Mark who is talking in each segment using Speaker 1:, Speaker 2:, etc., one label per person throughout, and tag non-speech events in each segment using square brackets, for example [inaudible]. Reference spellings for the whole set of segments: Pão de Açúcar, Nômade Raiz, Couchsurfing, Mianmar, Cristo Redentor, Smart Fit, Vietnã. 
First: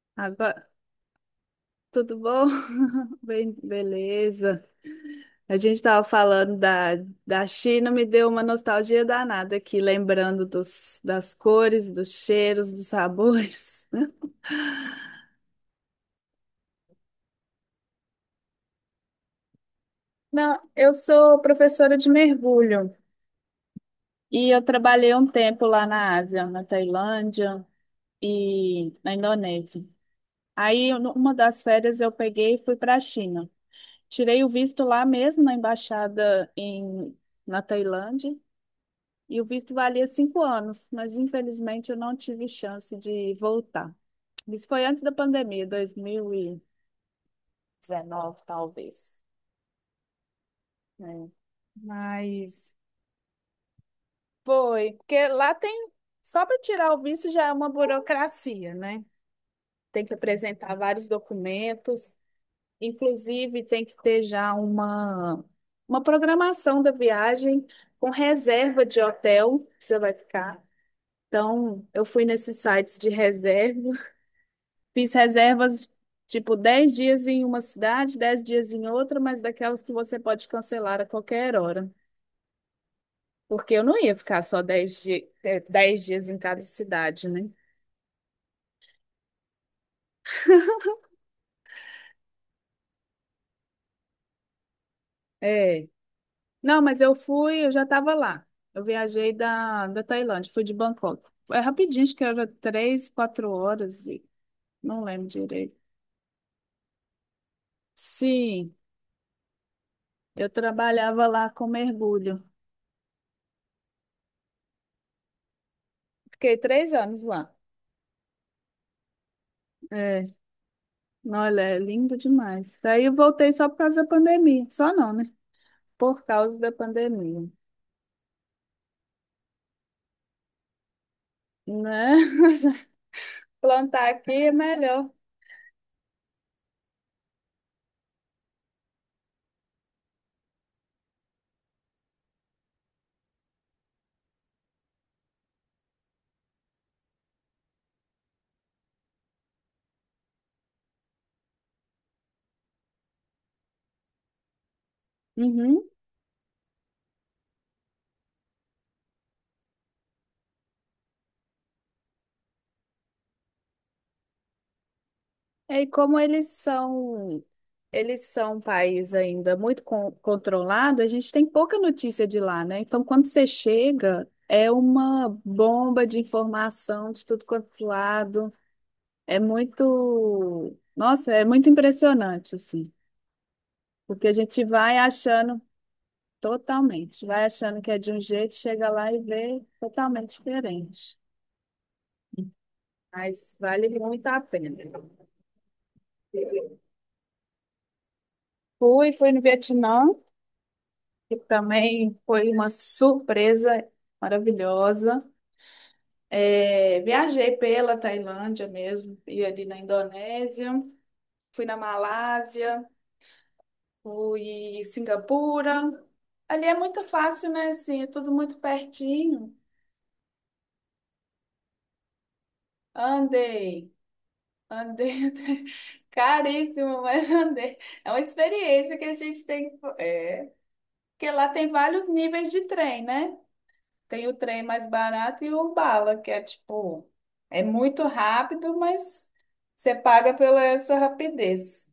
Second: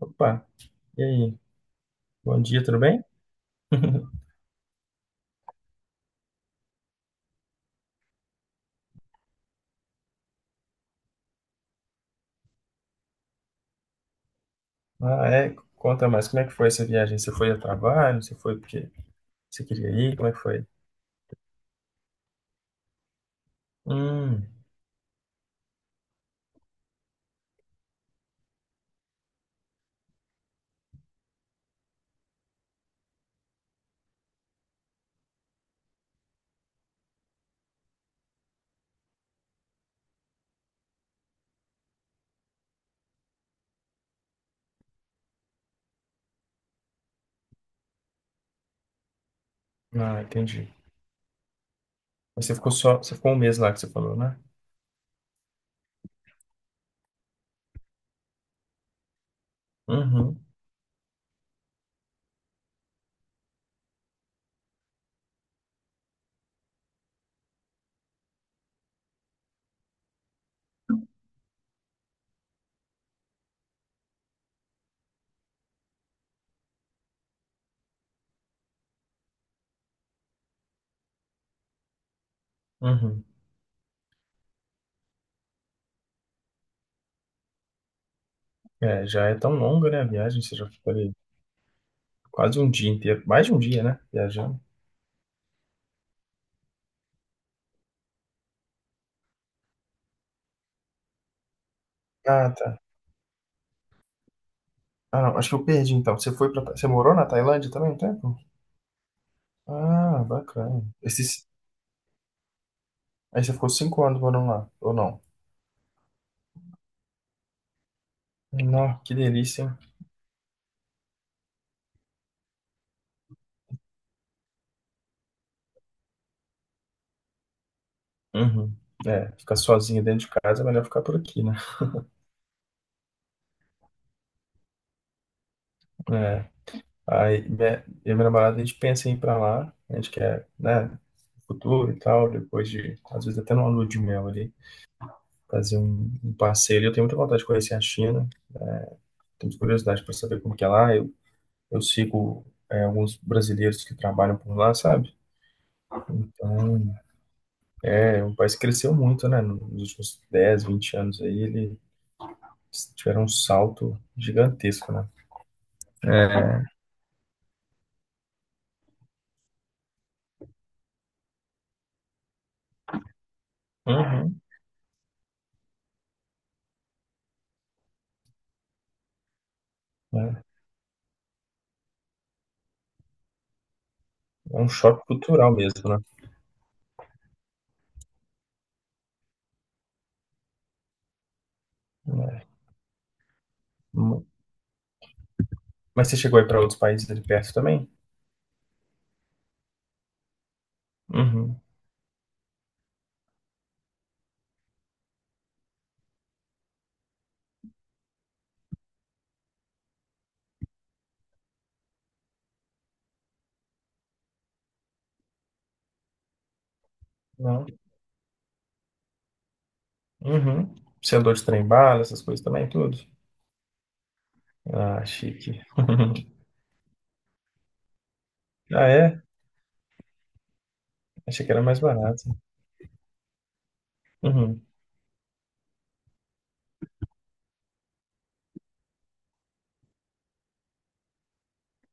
Speaker 1: Opa,
Speaker 2: Agora,
Speaker 1: e aí?
Speaker 2: tudo
Speaker 1: Bom
Speaker 2: bom?
Speaker 1: dia, tudo bem?
Speaker 2: [laughs] Bem,
Speaker 1: [laughs]
Speaker 2: beleza. A gente estava falando da China. Me deu uma nostalgia danada aqui, lembrando das cores, dos cheiros, dos sabores.
Speaker 1: Ah, é, conta mais, como é que foi essa viagem? Você foi a trabalho? Você foi porque você queria ir? Como
Speaker 2: [laughs]
Speaker 1: é que
Speaker 2: Não,
Speaker 1: foi?
Speaker 2: eu sou professora de mergulho
Speaker 1: Hum,
Speaker 2: e eu trabalhei um tempo lá na Ásia, na Tailândia e na Indonésia. Aí, numa das férias, eu peguei e fui para a China. Tirei o visto lá mesmo na embaixada na Tailândia. E o visto valia 5 anos, mas infelizmente eu não tive chance de voltar. Isso foi antes da pandemia, 2019, talvez.
Speaker 1: ah, entendi.
Speaker 2: Né?
Speaker 1: Mas
Speaker 2: Mas
Speaker 1: você ficou um mês lá que você falou, né?
Speaker 2: foi, porque lá tem, só para tirar o visto já é uma burocracia, né? Tem que
Speaker 1: Uhum,
Speaker 2: apresentar vários documentos, inclusive tem que ter já uma programação da viagem, com reserva de hotel que você vai ficar. Então, eu fui nesses sites de reserva. Fiz reservas, tipo, 10 dias em uma cidade, 10 dias em outra, mas daquelas que você pode cancelar a qualquer hora.
Speaker 1: uhum.
Speaker 2: Porque eu não ia ficar só 10 dias em cada cidade, né?
Speaker 1: É, já é tão longa, né, a viagem, você já ficou ali quase um dia inteiro, mais de um dia, né, viajando.
Speaker 2: É. Não, mas eu fui, eu já estava lá. Eu viajei da Tailândia, fui de Bangkok. É rapidinho, acho que era
Speaker 1: Ah, tá.
Speaker 2: 3, 4 horas, e não
Speaker 1: Ah,
Speaker 2: lembro
Speaker 1: não, acho que eu
Speaker 2: direito.
Speaker 1: perdi então. Você morou na Tailândia também um tempo?
Speaker 2: Sim,
Speaker 1: Ah,
Speaker 2: eu
Speaker 1: bacana.
Speaker 2: trabalhava lá com mergulho.
Speaker 1: Aí você ficou 5 anos morando lá, ou não?
Speaker 2: Fiquei 3 anos lá.
Speaker 1: Não, que delícia, hein?
Speaker 2: É. Olha, é lindo demais. Daí eu voltei só por causa da pandemia. Só não, né? Por causa da pandemia.
Speaker 1: Uhum. É, ficar sozinho dentro de casa é melhor ficar por aqui, né?
Speaker 2: Né? [laughs] Plantar aqui é melhor.
Speaker 1: É. Aí minha, eu e minha namorada, a gente pensa em ir pra lá, a gente quer, né, no futuro e tal, depois de, às vezes até numa lua de mel ali, fazer um, um passeio. Eu tenho muita vontade de conhecer a China, tenho curiosidade para saber como que é lá. Eu sigo, é, alguns brasileiros que trabalham por lá, sabe?
Speaker 2: Uhum.
Speaker 1: Então, é, o país cresceu muito, né, nos últimos 10 20 anos aí, ele tiveram um salto gigantesco, né?
Speaker 2: E como
Speaker 1: É.
Speaker 2: eles são um país ainda muito controlado. A gente tem pouca notícia de lá, né? Então, quando você chega,
Speaker 1: Uhum.
Speaker 2: é uma bomba de informação de tudo quanto lado. É
Speaker 1: É.
Speaker 2: muito, nossa, é muito impressionante, assim, porque a
Speaker 1: É
Speaker 2: gente
Speaker 1: um
Speaker 2: vai
Speaker 1: choque cultural
Speaker 2: achando.
Speaker 1: mesmo, né?
Speaker 2: Totalmente. Vai achando que é de um jeito, chega lá e vê totalmente diferente.
Speaker 1: É.
Speaker 2: Mas vale
Speaker 1: Mu-
Speaker 2: muito a pena.
Speaker 1: Mas você chegou aí para outros países ali perto também?
Speaker 2: Fui no Vietnã, que
Speaker 1: Uhum.
Speaker 2: também foi uma surpresa maravilhosa. É, viajei pela Tailândia mesmo, e ali na Indonésia, fui na Malásia, fui em Singapura. Ali é muito fácil,
Speaker 1: Não?
Speaker 2: né? Assim, é tudo muito pertinho.
Speaker 1: Uhum. Você andou de trem-bala, essas coisas também, tudo?
Speaker 2: Andei.
Speaker 1: Ah,
Speaker 2: Andei [laughs]
Speaker 1: chique.
Speaker 2: até...
Speaker 1: [laughs]
Speaker 2: Caríssimo, mas andei. É uma
Speaker 1: Ah,
Speaker 2: experiência que a
Speaker 1: é?
Speaker 2: gente tem. É, porque
Speaker 1: Achei
Speaker 2: lá
Speaker 1: que era
Speaker 2: tem
Speaker 1: mais
Speaker 2: vários
Speaker 1: barato.
Speaker 2: níveis de trem, né? Tem o trem
Speaker 1: Uhum.
Speaker 2: mais barato e o bala, que é tipo, é muito rápido, mas você paga pela essa rapidez.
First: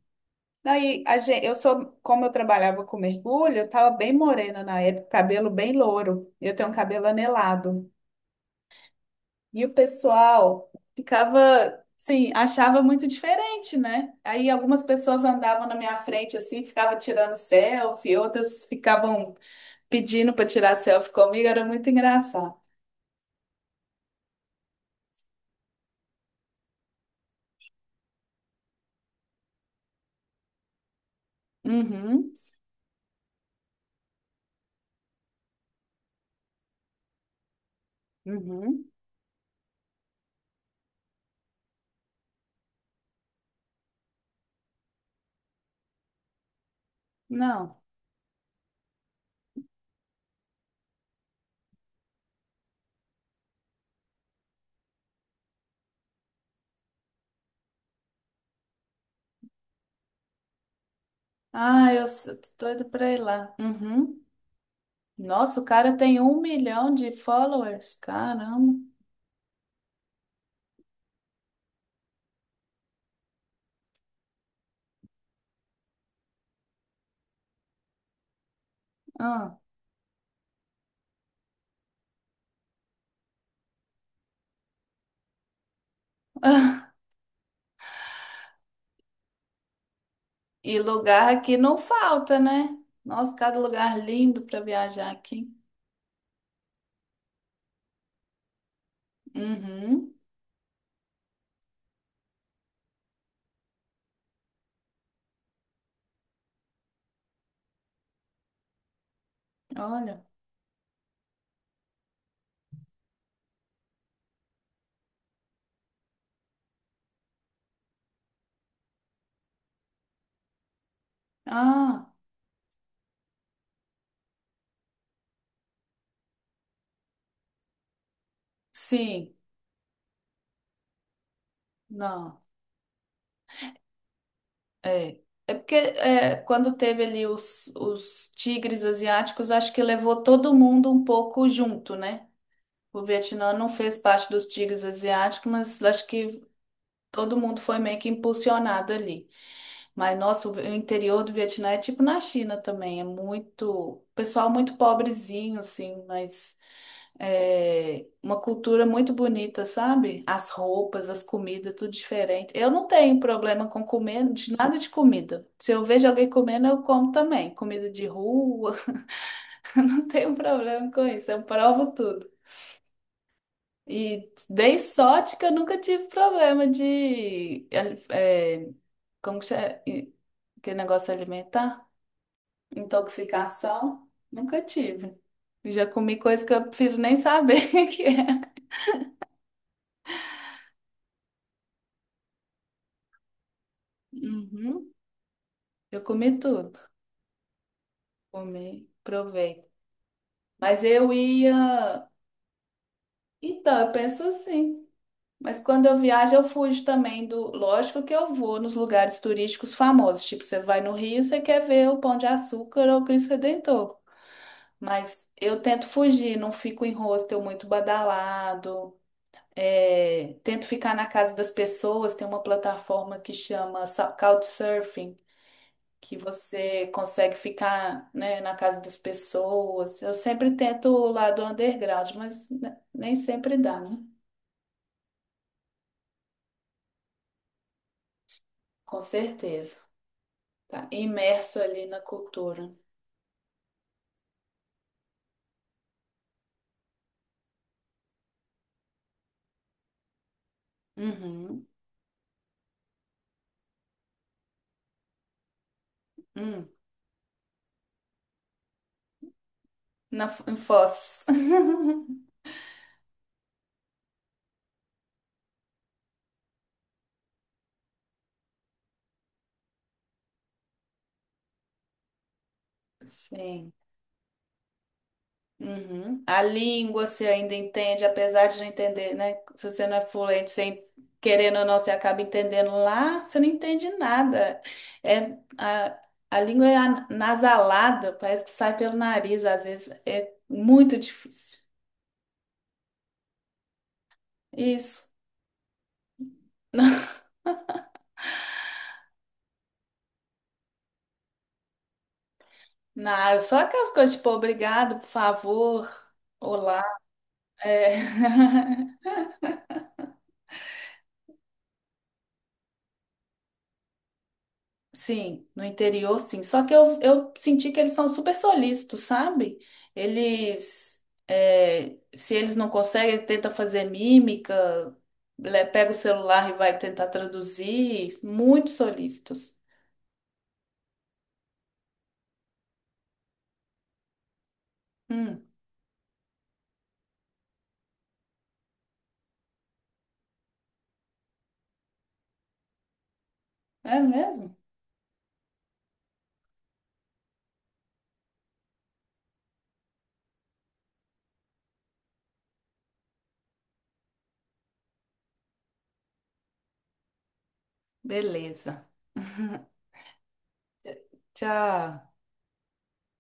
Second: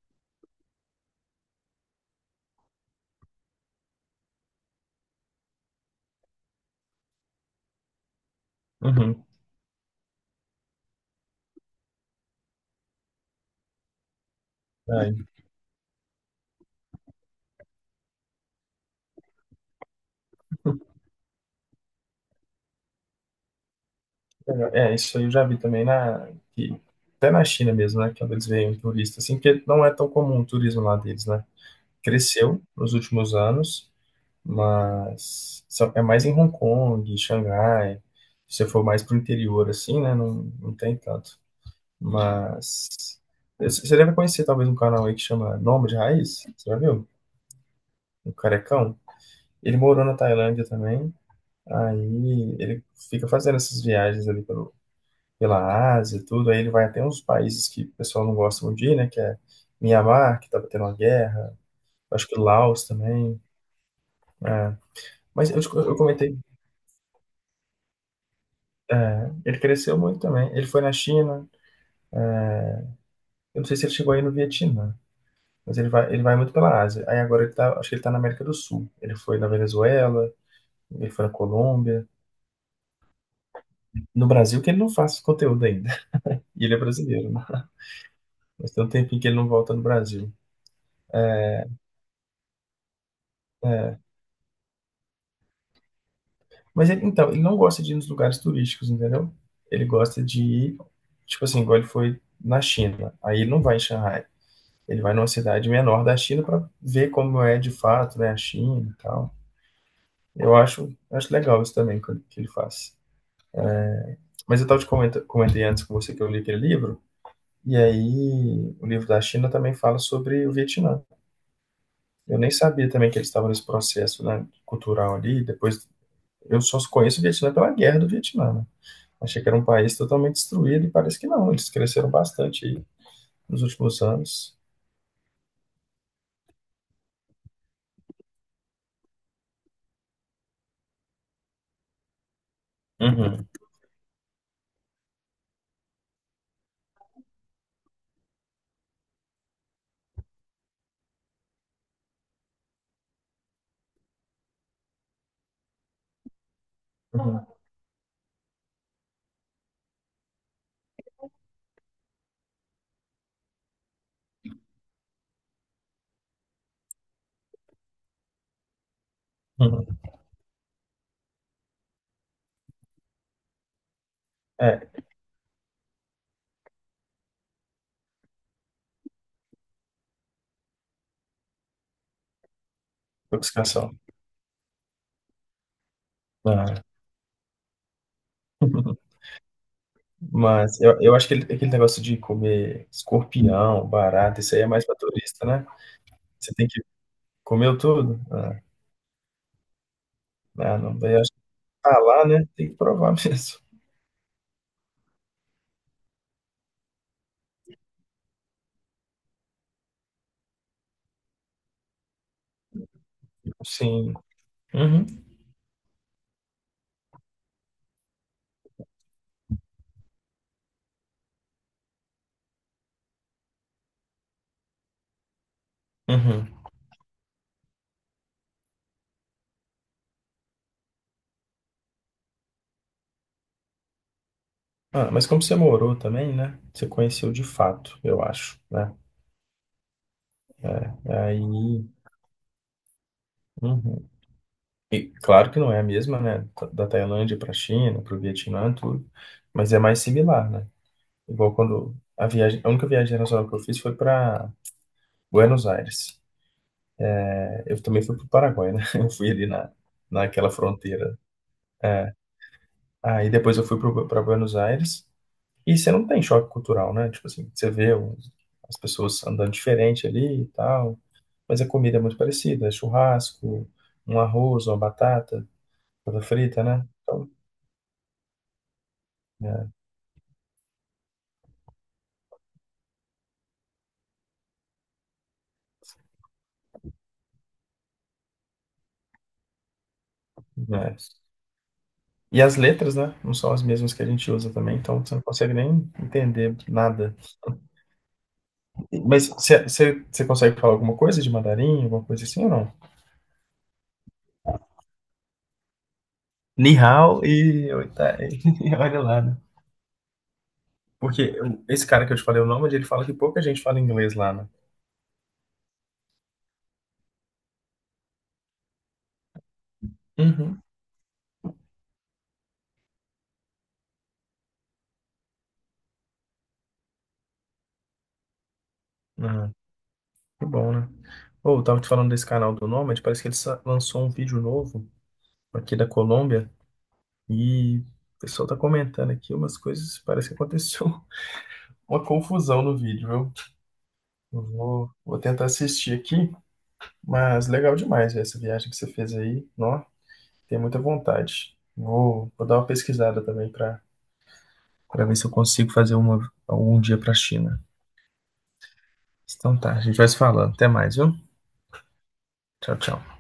Speaker 2: Aí, a gente, eu sou, como eu trabalhava com mergulho, eu tava bem morena na época, cabelo bem louro. Eu tenho um cabelo anelado.
Speaker 1: Uhum.
Speaker 2: E o pessoal ficava, sim, achava muito diferente, né? Aí algumas
Speaker 1: Aí,
Speaker 2: pessoas andavam na minha frente assim, ficavam tirando selfie, outras ficavam pedindo para tirar selfie comigo, era muito engraçado.
Speaker 1: legal. É, isso aí eu já vi também até na China mesmo, né? Quando eles veem um turista, assim, porque não é tão comum o turismo lá deles, né?
Speaker 2: Uhum,
Speaker 1: Cresceu nos últimos anos, mas é mais em Hong Kong, Xangai. Se você for
Speaker 2: uhum.
Speaker 1: mais pro interior, assim, né? Não, não tem tanto. Mas você deve conhecer talvez um canal aí que chama Nômade Raiz, você já viu?
Speaker 2: Não.
Speaker 1: O Carecão. Ele morou na Tailândia também, aí ele fica fazendo essas viagens ali pela Ásia e tudo, aí ele vai até uns países que o pessoal não gosta muito de ir, né? Que é Mianmar que tava tendo uma guerra,
Speaker 2: Ah,
Speaker 1: acho que
Speaker 2: tô
Speaker 1: Laos
Speaker 2: doida pra ir
Speaker 1: também.
Speaker 2: lá. Uhum.
Speaker 1: É. Mas
Speaker 2: Nossa, o cara
Speaker 1: eu
Speaker 2: tem
Speaker 1: comentei.
Speaker 2: 1 milhão de followers. Caramba.
Speaker 1: É, ele cresceu muito também. Ele foi na China. Eu não sei se ele chegou aí no Vietnã, mas ele vai muito pela Ásia. Aí agora ele tá, acho que ele tá na América do Sul. Ele foi na
Speaker 2: Ah.
Speaker 1: Venezuela, ele foi na Colômbia. No Brasil que ele não faz conteúdo ainda. [laughs] E ele é
Speaker 2: [laughs]
Speaker 1: brasileiro, né? Mas tem um tempinho que ele não volta no Brasil.
Speaker 2: E lugar aqui não falta, né? Nossa, cada lugar lindo para viajar aqui.
Speaker 1: Mas ele, então, ele não gosta de ir nos lugares turísticos, entendeu? Ele
Speaker 2: Uhum.
Speaker 1: gosta de ir, tipo assim, igual ele foi na China. Aí ele não vai em Xangai. Ele vai numa cidade menor da China para ver como é de fato, né, a China e tal.
Speaker 2: Olha.
Speaker 1: Eu acho, acho legal isso também que ele faz. Mas eu estava comentei antes com você que eu li aquele livro, e aí o livro da China também fala sobre o Vietnã.
Speaker 2: Ah,
Speaker 1: Eu nem sabia também que eles estavam nesse processo, né, cultural ali. Depois, eu só conheço o Vietnã pela guerra do Vietnã, né?
Speaker 2: sim.
Speaker 1: Achei que era um país totalmente destruído e parece que não. Eles cresceram
Speaker 2: Não,
Speaker 1: bastante aí nos últimos anos.
Speaker 2: é. É porque é, quando teve ali os tigres asiáticos, acho que levou todo mundo um pouco junto, né? O
Speaker 1: Uhum,
Speaker 2: Vietnã não fez parte dos tigres asiáticos, mas acho que todo mundo foi meio que impulsionado ali. Mas, nossa, o interior do Vietnã é tipo na China também, é muito, pessoal muito pobrezinho, assim, mas
Speaker 1: uhum,
Speaker 2: é uma cultura muito bonita, sabe? As roupas, as comidas, tudo diferente. Eu não tenho problema com comer de nada de comida. Se eu vejo alguém comendo, eu como também. Comida de rua, [laughs] eu
Speaker 1: uhum.
Speaker 2: não tenho problema com isso. Eu provo tudo. E dei
Speaker 1: É,
Speaker 2: sorte que eu nunca tive problema de, é, é, como que chama? Que negócio alimentar?
Speaker 1: obcecação.
Speaker 2: Intoxicação? Nunca tive. Já comi coisa que eu
Speaker 1: Ah.
Speaker 2: prefiro nem saber [laughs] o que é.
Speaker 1: [laughs] Mas eu acho que aquele negócio de comer escorpião, barata, isso aí é mais
Speaker 2: Uhum.
Speaker 1: pra turista, né?
Speaker 2: Eu comi
Speaker 1: Você tem
Speaker 2: tudo.
Speaker 1: que comer tudo? Ah,
Speaker 2: Comi, provei. Mas
Speaker 1: não,
Speaker 2: eu
Speaker 1: daí eu acho que tá
Speaker 2: ia.
Speaker 1: lá, né? Tem que provar [laughs] mesmo.
Speaker 2: Então, eu penso assim. Mas quando eu viajo, eu fujo também do. Lógico que eu vou nos lugares turísticos famosos. Tipo, você vai no Rio, você quer ver o Pão de Açúcar ou o Cristo Redentor.
Speaker 1: Sim. Uhum,
Speaker 2: Mas eu tento fugir, não fico em hostel muito badalado. É, tento ficar na casa das pessoas. Tem uma plataforma que chama Couchsurfing, que
Speaker 1: uhum.
Speaker 2: você consegue ficar, né, na casa das pessoas. Eu sempre tento o lado underground, mas nem sempre dá, né?
Speaker 1: Ah, mas como você morou também, né? Você conheceu de fato, eu acho, né?
Speaker 2: Com certeza. Tá
Speaker 1: É, é
Speaker 2: imerso
Speaker 1: aí,
Speaker 2: ali na cultura.
Speaker 1: uhum. E claro que não é a mesma, né? Da Tailândia para a China, para o Vietnã, tudo, mas é mais similar, né? Igual
Speaker 2: Uhum.
Speaker 1: quando a viagem, a única viagem internacional que eu fiz foi para Buenos Aires.
Speaker 2: Hum.
Speaker 1: Eu também fui para o Paraguai, né? [laughs] Eu fui ali
Speaker 2: Na,
Speaker 1: naquela
Speaker 2: em
Speaker 1: fronteira.
Speaker 2: Foz. [laughs]
Speaker 1: É. Aí depois eu fui para Buenos Aires. E você não tem choque cultural, né? Tipo assim, você vê as pessoas andando diferente ali e tal. Mas a comida é muito parecida. É churrasco,
Speaker 2: Sim.
Speaker 1: um arroz, uma batata,
Speaker 2: Uhum.
Speaker 1: batata
Speaker 2: A
Speaker 1: frita, né?
Speaker 2: língua você
Speaker 1: Então,
Speaker 2: ainda entende, apesar de não entender, né?
Speaker 1: é,
Speaker 2: Se você não é fluente, sem querendo ou não, você acaba entendendo. Lá, você não entende nada. É, a, a língua é nasalada, parece que sai pelo nariz, às vezes é
Speaker 1: é.
Speaker 2: muito difícil.
Speaker 1: E as letras, né? Não são as mesmas que a gente usa também. Então
Speaker 2: Isso.
Speaker 1: você não consegue nem entender
Speaker 2: [laughs]
Speaker 1: nada. Mas você consegue falar alguma coisa de mandarim, alguma coisa assim ou não?
Speaker 2: Não, só aquelas coisas tipo obrigado, por favor,
Speaker 1: Ni
Speaker 2: olá.
Speaker 1: hao
Speaker 2: É.
Speaker 1: [laughs] e
Speaker 2: [laughs]
Speaker 1: olha lá, né? Porque esse cara que eu te falei o nome, ele fala que pouca gente fala inglês lá, né?
Speaker 2: Sim, no interior, sim. Só que eu senti que eles são super solícitos, sabe?
Speaker 1: Uhum.
Speaker 2: Eles, é, se eles não conseguem, tenta fazer mímica, pega o celular e vai tentar traduzir. Muito
Speaker 1: Ah,
Speaker 2: solícitos.
Speaker 1: que bom, né? Ou eu tava te falando desse canal do Nomad, parece que lançou um vídeo novo
Speaker 2: Hum,
Speaker 1: aqui da Colômbia e o pessoal tá comentando aqui umas coisas, parece que aconteceu [laughs] uma confusão no vídeo, viu?
Speaker 2: é
Speaker 1: Eu
Speaker 2: mesmo?
Speaker 1: vou, vou tentar assistir aqui, mas legal demais essa viagem que você fez aí, nó, tem muita vontade. Vou dar uma pesquisada também pra para ver se eu consigo fazer uma algum dia para a China.
Speaker 2: Beleza. [laughs]
Speaker 1: Então tá, a gente vai se falando. Até mais, viu?
Speaker 2: Tchau.
Speaker 1: Tchau, tchau.